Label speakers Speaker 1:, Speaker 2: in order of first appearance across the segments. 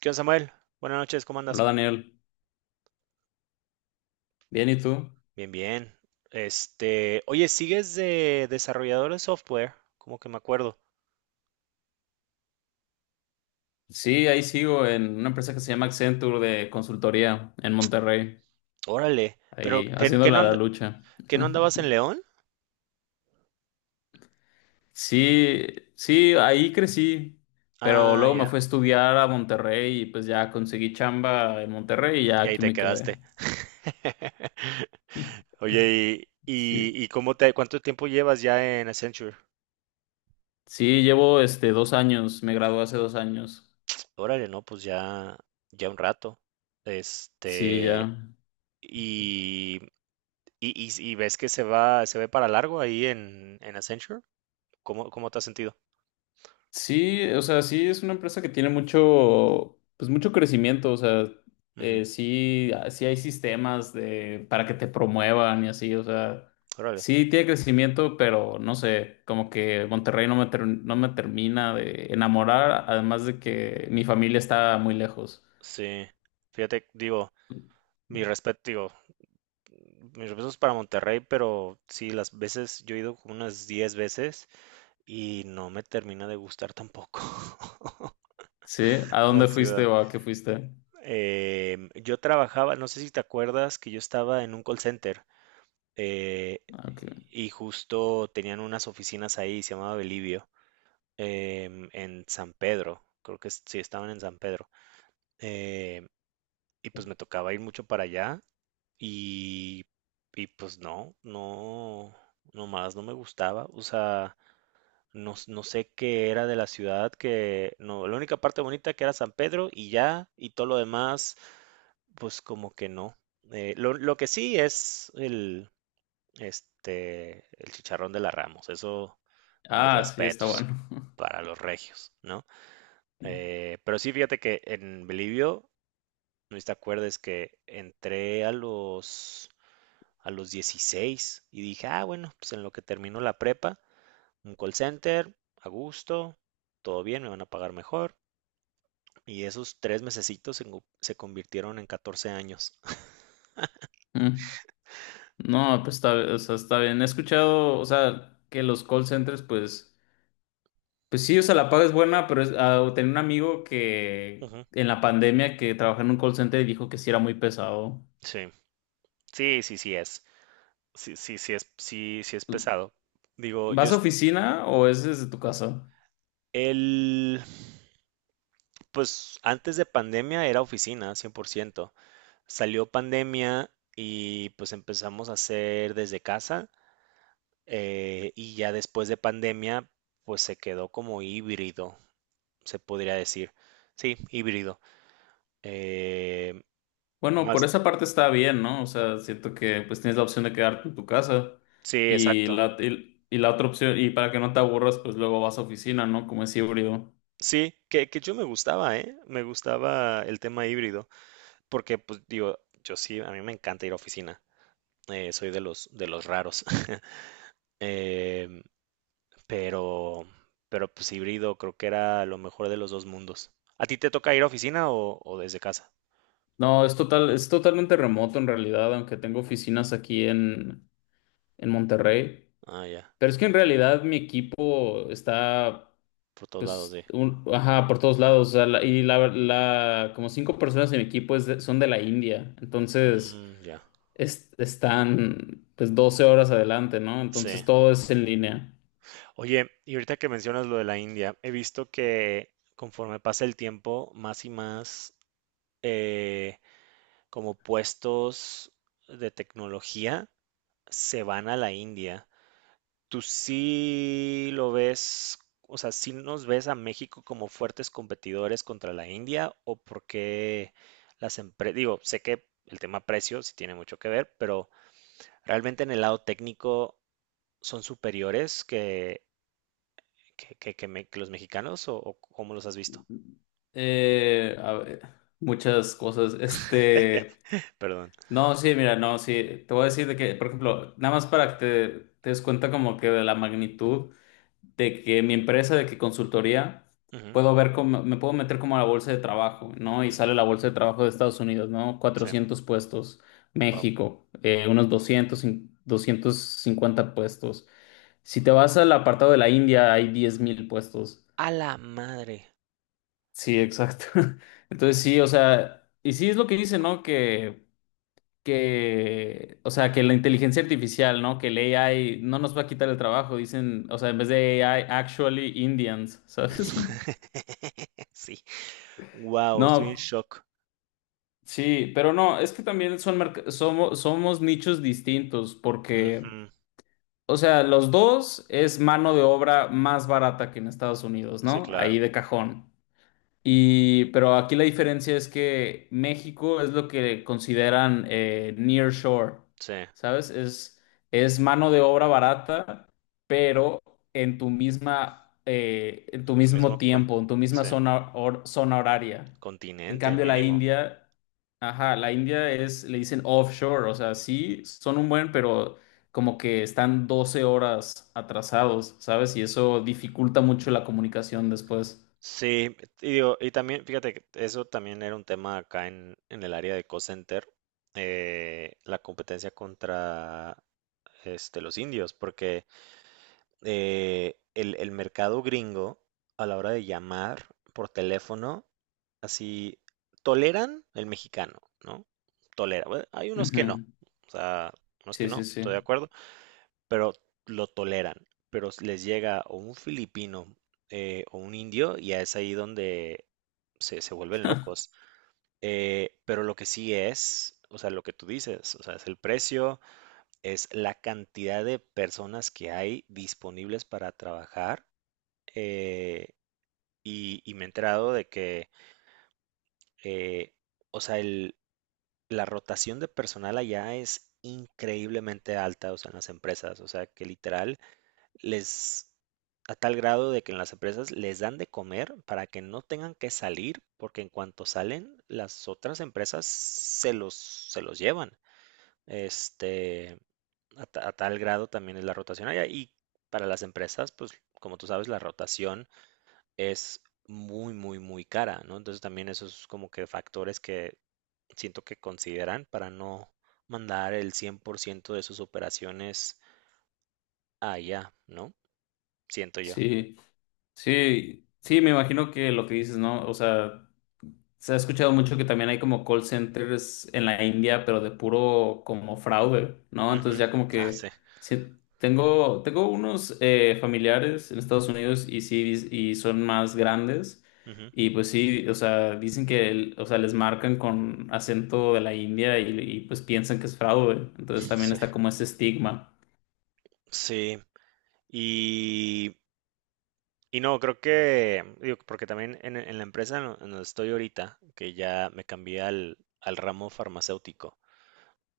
Speaker 1: ¿Qué onda, Samuel? Buenas noches, ¿cómo andas?
Speaker 2: Hola Daniel, bien, ¿y tú?
Speaker 1: Bien, bien. Oye, ¿sigues de desarrollador de software? Como que me acuerdo.
Speaker 2: Sí, ahí sigo en una empresa que se llama Accenture de consultoría en Monterrey,
Speaker 1: Órale, pero
Speaker 2: ahí
Speaker 1: ¿qué, qué no
Speaker 2: haciéndola la
Speaker 1: and-
Speaker 2: lucha.
Speaker 1: qué no andabas en León?
Speaker 2: Sí, sí, ahí crecí, pero
Speaker 1: Ah,
Speaker 2: luego me
Speaker 1: ya,
Speaker 2: fui a estudiar a Monterrey y pues ya conseguí chamba en Monterrey y ya
Speaker 1: y ahí
Speaker 2: aquí
Speaker 1: te
Speaker 2: me quedé.
Speaker 1: quedaste. Oye, ¿y,
Speaker 2: Sí,
Speaker 1: y, y cómo te, cuánto tiempo llevas ya en Accenture?
Speaker 2: sí, llevo 2 años, me gradué hace 2 años.
Speaker 1: Órale, no, pues ya, ya un rato.
Speaker 2: Sí,
Speaker 1: Este,
Speaker 2: ya.
Speaker 1: y, y ves que se va, se ve para largo ahí en Accenture. ¿Cómo, cómo te has sentido?
Speaker 2: Sí, o sea, sí es una empresa que tiene mucho, pues mucho crecimiento, o sea, sí, sí hay sistemas de, para que te promuevan y así, o sea,
Speaker 1: Órale.
Speaker 2: sí tiene crecimiento, pero no sé, como que Monterrey no me, no me termina de enamorar, además de que mi familia está muy lejos.
Speaker 1: Sí. Fíjate, digo, mi respeto, digo, mis respetos para Monterrey, pero sí, las veces, yo he ido como unas 10 veces y no me termina de gustar tampoco
Speaker 2: ¿Sí? ¿A
Speaker 1: la
Speaker 2: dónde fuiste
Speaker 1: ciudad.
Speaker 2: o a qué fuiste?
Speaker 1: Yo trabajaba, no sé si te acuerdas, que yo estaba en un call center eh,
Speaker 2: Ah, ok.
Speaker 1: y justo tenían unas oficinas ahí, se llamaba Belivio, en San Pedro, sí, estaban en San Pedro. em, y pues me tocaba ir mucho para allá. Y, y pues no, no, nomás no me gustaba. O sea, no sé qué era de la ciudad, que no, la única parte bonita que era San Pedro y ya, y todo lo demás, pues como que no. Lo que sí es el chicharrón de la Ramos, eso, mis
Speaker 2: Ah, sí, está
Speaker 1: respetos
Speaker 2: bueno.
Speaker 1: para los regios, ¿no? Pero sí, fíjate que en Bolivia no sé si te acuerdas que entré a los 16 y dije, ah, bueno, pues en lo que termino la prepa, un call center, a gusto, todo bien, me van a pagar mejor. Y esos 3 mesecitos se convirtieron en 14 años.
Speaker 2: Mm. No, pues está, o sea, está bien. He escuchado, o sea, que los call centers, pues pues sí, o sea, la paga es buena, pero ah, tenía un amigo que
Speaker 1: Ujú.
Speaker 2: en la pandemia que trabajaba en un call center y dijo que sí era muy pesado.
Speaker 1: Sí, sí es. Sí, es, sí es pesado. Digo, yo,
Speaker 2: ¿Vas a
Speaker 1: es-
Speaker 2: oficina o es desde tu casa?
Speaker 1: el, Pues antes de pandemia era oficina, 100%. Salió pandemia y pues empezamos a hacer desde casa, y ya después de pandemia pues se quedó como híbrido, se podría decir. Sí, híbrido. Eh,
Speaker 2: Bueno, por
Speaker 1: más,
Speaker 2: esa parte está bien, ¿no? O sea, siento que pues tienes la opción de quedarte en tu casa
Speaker 1: sí,
Speaker 2: y
Speaker 1: exacto.
Speaker 2: la, y la otra opción, y para que no te aburras, pues luego vas a oficina, ¿no? Como es híbrido.
Speaker 1: Sí, que yo me gustaba, ¿eh? Me gustaba el tema híbrido porque pues digo, yo sí, a mí me encanta ir a oficina. Soy de los raros. Em, pero, pero pues híbrido creo que era lo mejor de los dos mundos. ¿A ti te toca ir a oficina o desde casa?
Speaker 2: No, es total, es totalmente remoto en realidad, aunque tengo oficinas aquí en Monterrey.
Speaker 1: Ah, ya,
Speaker 2: Pero es que en realidad mi equipo está
Speaker 1: por todos lados, sí.
Speaker 2: pues, ajá, por todos lados. O sea, y la, la, como 5 personas en mi equipo son de la India. Entonces,
Speaker 1: Mm, ya,
Speaker 2: están pues 12 horas adelante, ¿no? Entonces,
Speaker 1: sí.
Speaker 2: todo es en línea.
Speaker 1: Oye, y ahorita que mencionas lo de la India, he visto que conforme pasa el tiempo, más y más eh, como puestos de tecnología se van a la India. ¿Tú sí lo ves? O sea, ¿sí nos ves a México como fuertes competidores contra la India? O ¿por qué las empresas? Digo, sé que el tema precio sí tiene mucho que ver, pero realmente en el lado técnico son superiores que los mexicanos, o ¿cómo los has visto?
Speaker 2: A ver, muchas cosas.
Speaker 1: Perdón.
Speaker 2: No, sí, mira, no, sí, te voy a decir de que, por ejemplo, nada más para que te des cuenta como que de la magnitud. De que mi empresa, de que consultoría,
Speaker 1: Ujú.
Speaker 2: puedo ver cómo, me puedo meter como a la bolsa de trabajo, ¿no? Y
Speaker 1: Ujú,
Speaker 2: sale la bolsa de trabajo de Estados Unidos, ¿no?
Speaker 1: sí,
Speaker 2: 400 puestos,
Speaker 1: wow.
Speaker 2: México, unos 250 puestos. Si te vas al apartado de la India, hay 10,000 puestos.
Speaker 1: A la madre.
Speaker 2: Sí, exacto. Entonces sí, o sea, y sí es lo que dice, ¿no? Que, o sea, que la inteligencia artificial, ¿no? Que el AI no nos va a quitar el trabajo, dicen, o sea, en vez de AI, actually Indians, ¿sabes?
Speaker 1: Sí, wow, estoy en
Speaker 2: No,
Speaker 1: shock.
Speaker 2: sí, pero no, es que también son somos, somos nichos distintos porque,
Speaker 1: Ujú.
Speaker 2: o sea, los dos es mano de obra más barata que en Estados Unidos,
Speaker 1: Sí,
Speaker 2: ¿no?
Speaker 1: claro,
Speaker 2: Ahí de cajón. Y, pero aquí la diferencia es que México es lo que consideran near shore,
Speaker 1: sí.
Speaker 2: ¿sabes? Es mano de obra barata, pero en tu misma, en tu
Speaker 1: Tú mismo
Speaker 2: mismo
Speaker 1: con,
Speaker 2: tiempo, en tu misma
Speaker 1: sí.
Speaker 2: zona, zona horaria. En
Speaker 1: Continente
Speaker 2: cambio, la
Speaker 1: mínimo.
Speaker 2: India, ajá, la India es, le dicen offshore, o sea, sí, son un buen, pero como que están 12 horas atrasados, ¿sabes? Y eso dificulta mucho la comunicación después.
Speaker 1: Sí, y digo, y también, fíjate que eso también era un tema acá en el área de call center, la competencia contra los indios, porque el mercado gringo, a la hora de llamar por teléfono, así toleran el mexicano, ¿no? Tolera. Bueno, hay unos que no,
Speaker 2: Ujú.
Speaker 1: o sea, unos que
Speaker 2: Sí, sí,
Speaker 1: no, estoy de
Speaker 2: sí.
Speaker 1: acuerdo. Pero lo toleran. Pero les llega o un filipino o un indio y es ahí donde se vuelven locos. Pero lo que sí es, o sea, lo que tú dices, o sea, es el precio, es la cantidad de personas que hay disponibles para trabajar. eh, y me he enterado de que, eh, o sea, la rotación de personal allá es increíblemente alta, o sea, en las empresas, o sea, que literal, Les a tal grado de que en las empresas les dan de comer para que no tengan que salir, porque en cuanto salen, las otras empresas se los llevan. Este, a tal grado también es la rotación allá. Y para las empresas, pues como tú sabes, la rotación es muy, muy, muy cara, ¿no? Entonces también esos como que factores que siento que consideran para no mandar el 100 por ciento de sus operaciones allá, ¿no? Siento yo.
Speaker 2: Sí, sí, sí, me imagino que lo que dices, ¿no? O sea, se ha escuchado mucho que también hay como call centers en la India, pero de puro como fraude, ¿no? Entonces
Speaker 1: Ujú.
Speaker 2: ya como
Speaker 1: Ah,
Speaker 2: que
Speaker 1: sí.
Speaker 2: sí, tengo, tengo unos familiares en Estados Unidos y sí, y son más grandes.
Speaker 1: Ujú.
Speaker 2: Y pues sí, o sea, dicen que, o sea, les marcan con acento de la India y pues piensan que es fraude. Entonces también
Speaker 1: Sí.
Speaker 2: está como ese estigma.
Speaker 1: Sí. Y, y no, creo que, digo, porque también en la empresa en donde estoy ahorita, que ya me cambié al ramo farmacéutico,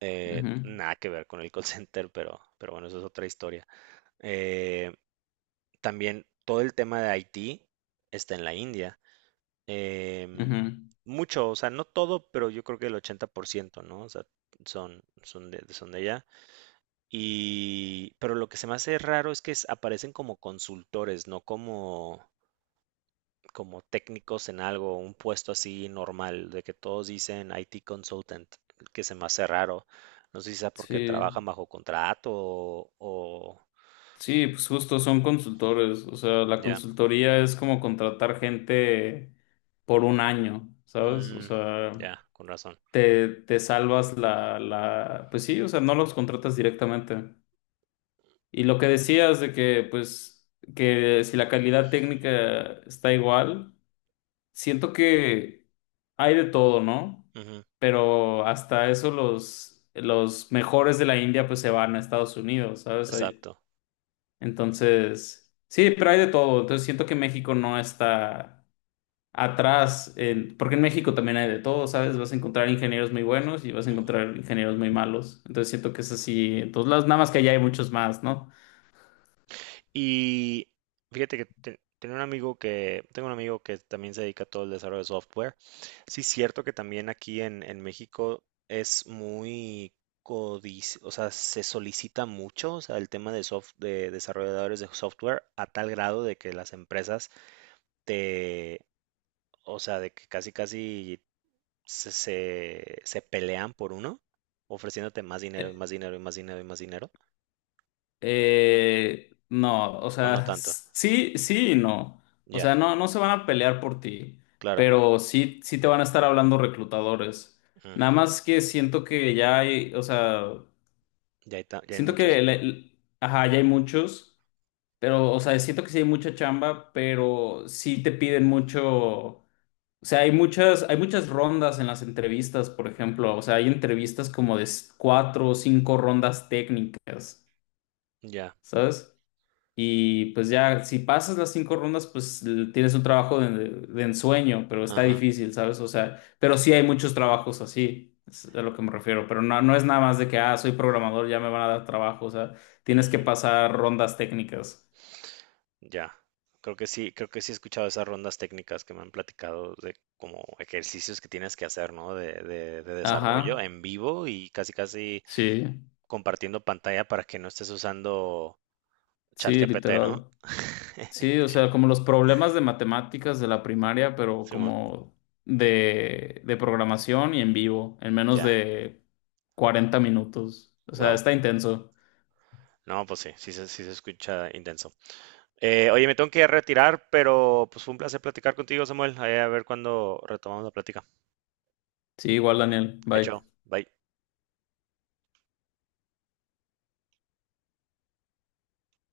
Speaker 2: Ujú,
Speaker 1: nada que ver con el call center, pero bueno, eso es otra historia. Eh, también todo el tema de IT está en la India. Em,
Speaker 2: ujú.
Speaker 1: Mucho, o sea, no todo, pero yo creo que el 80%, ¿no? O sea, son, son de allá. Y, pero lo que se me hace raro es que aparecen como consultores, no como, como técnicos en algo, un puesto así normal, de que todos dicen IT consultant, que se me hace raro. No sé si sea porque
Speaker 2: Sí.
Speaker 1: trabajan bajo contrato o-
Speaker 2: Sí, pues justo son consultores, o sea, la
Speaker 1: ya.
Speaker 2: consultoría es como contratar gente por 1 año, ¿sabes? O
Speaker 1: Mm,
Speaker 2: sea,
Speaker 1: ya, con razón.
Speaker 2: te salvas la, la, pues sí, o sea, no los contratas directamente. Y lo que decías de que, pues, que si la calidad técnica está igual, siento que hay de todo, ¿no?
Speaker 1: Ujú,
Speaker 2: Pero hasta eso los mejores de la India, pues, se van a Estados Unidos, ¿sabes? Hay-
Speaker 1: exacto.
Speaker 2: entonces, sí, pero hay de todo. Entonces siento que México no está atrás, porque en México también hay de todo, ¿sabes? Vas a encontrar ingenieros muy buenos y vas a
Speaker 1: Ujú.
Speaker 2: encontrar ingenieros muy malos. Entonces siento que es así. Entonces, las, nada más que allá hay muchos más, ¿no?
Speaker 1: Y fíjate que te- tenía un amigo que, tengo un amigo que también se dedica a todo el desarrollo de software. Sí, es cierto que también aquí en México es muy o sea, se solicita mucho, o sea, el tema de soft, de desarrolladores de software a tal grado de que las empresas te, o sea, de que casi casi se, se pelean por uno, ofreciéndote más dinero y
Speaker 2: Eh,
Speaker 1: más dinero y más dinero y más dinero,
Speaker 2: no, o
Speaker 1: o no
Speaker 2: sea,
Speaker 1: tanto.
Speaker 2: sí, sí y no. O
Speaker 1: Ya,
Speaker 2: sea, no, no se van a pelear por ti,
Speaker 1: claro.
Speaker 2: pero sí, sí te van a estar hablando reclutadores. Nada
Speaker 1: Mm.
Speaker 2: más que siento que ya hay, o sea,
Speaker 1: Ya hay, ya hay
Speaker 2: siento
Speaker 1: muchos.
Speaker 2: que, ajá, ya hay muchos. Pero, o sea, siento que sí hay mucha chamba, pero sí te piden mucho. O sea, hay muchas rondas en las entrevistas, por ejemplo. O sea, hay entrevistas como de cuatro o cinco rondas técnicas,
Speaker 1: Ya,
Speaker 2: ¿sabes? Y pues ya, si pasas las cinco rondas, pues tienes un trabajo de ensueño, pero está
Speaker 1: ajá,
Speaker 2: difícil, ¿sabes? O sea, pero sí hay muchos trabajos así, es a lo que me refiero. Pero no, no es nada más de que, ah, soy programador, ya me van a dar trabajo. O sea, tienes que
Speaker 1: ujú,
Speaker 2: pasar rondas técnicas.
Speaker 1: ya. Creo que sí he escuchado esas rondas técnicas que me han platicado, de como ejercicios que tienes que hacer, ¿no? De desarrollo
Speaker 2: Ajá.
Speaker 1: en vivo y casi casi
Speaker 2: Sí,
Speaker 1: compartiendo pantalla para que no estés usando
Speaker 2: sí,
Speaker 1: ChatGPT, ¿no?
Speaker 2: literal. Sí, o sea, como los problemas de matemáticas de la primaria, pero
Speaker 1: Simón,
Speaker 2: como de programación y en vivo, en menos
Speaker 1: ya,
Speaker 2: de 40 minutos. O sea,
Speaker 1: wow.
Speaker 2: está intenso.
Speaker 1: No, pues sí, sí, sí se escucha intenso. Oye, me tengo que retirar, pero pues fue un placer platicar contigo, Samuel. Ahí a ver cuándo retomamos la plática.
Speaker 2: Sí, igual, Daniel.
Speaker 1: Hecho,
Speaker 2: Bye.
Speaker 1: bye.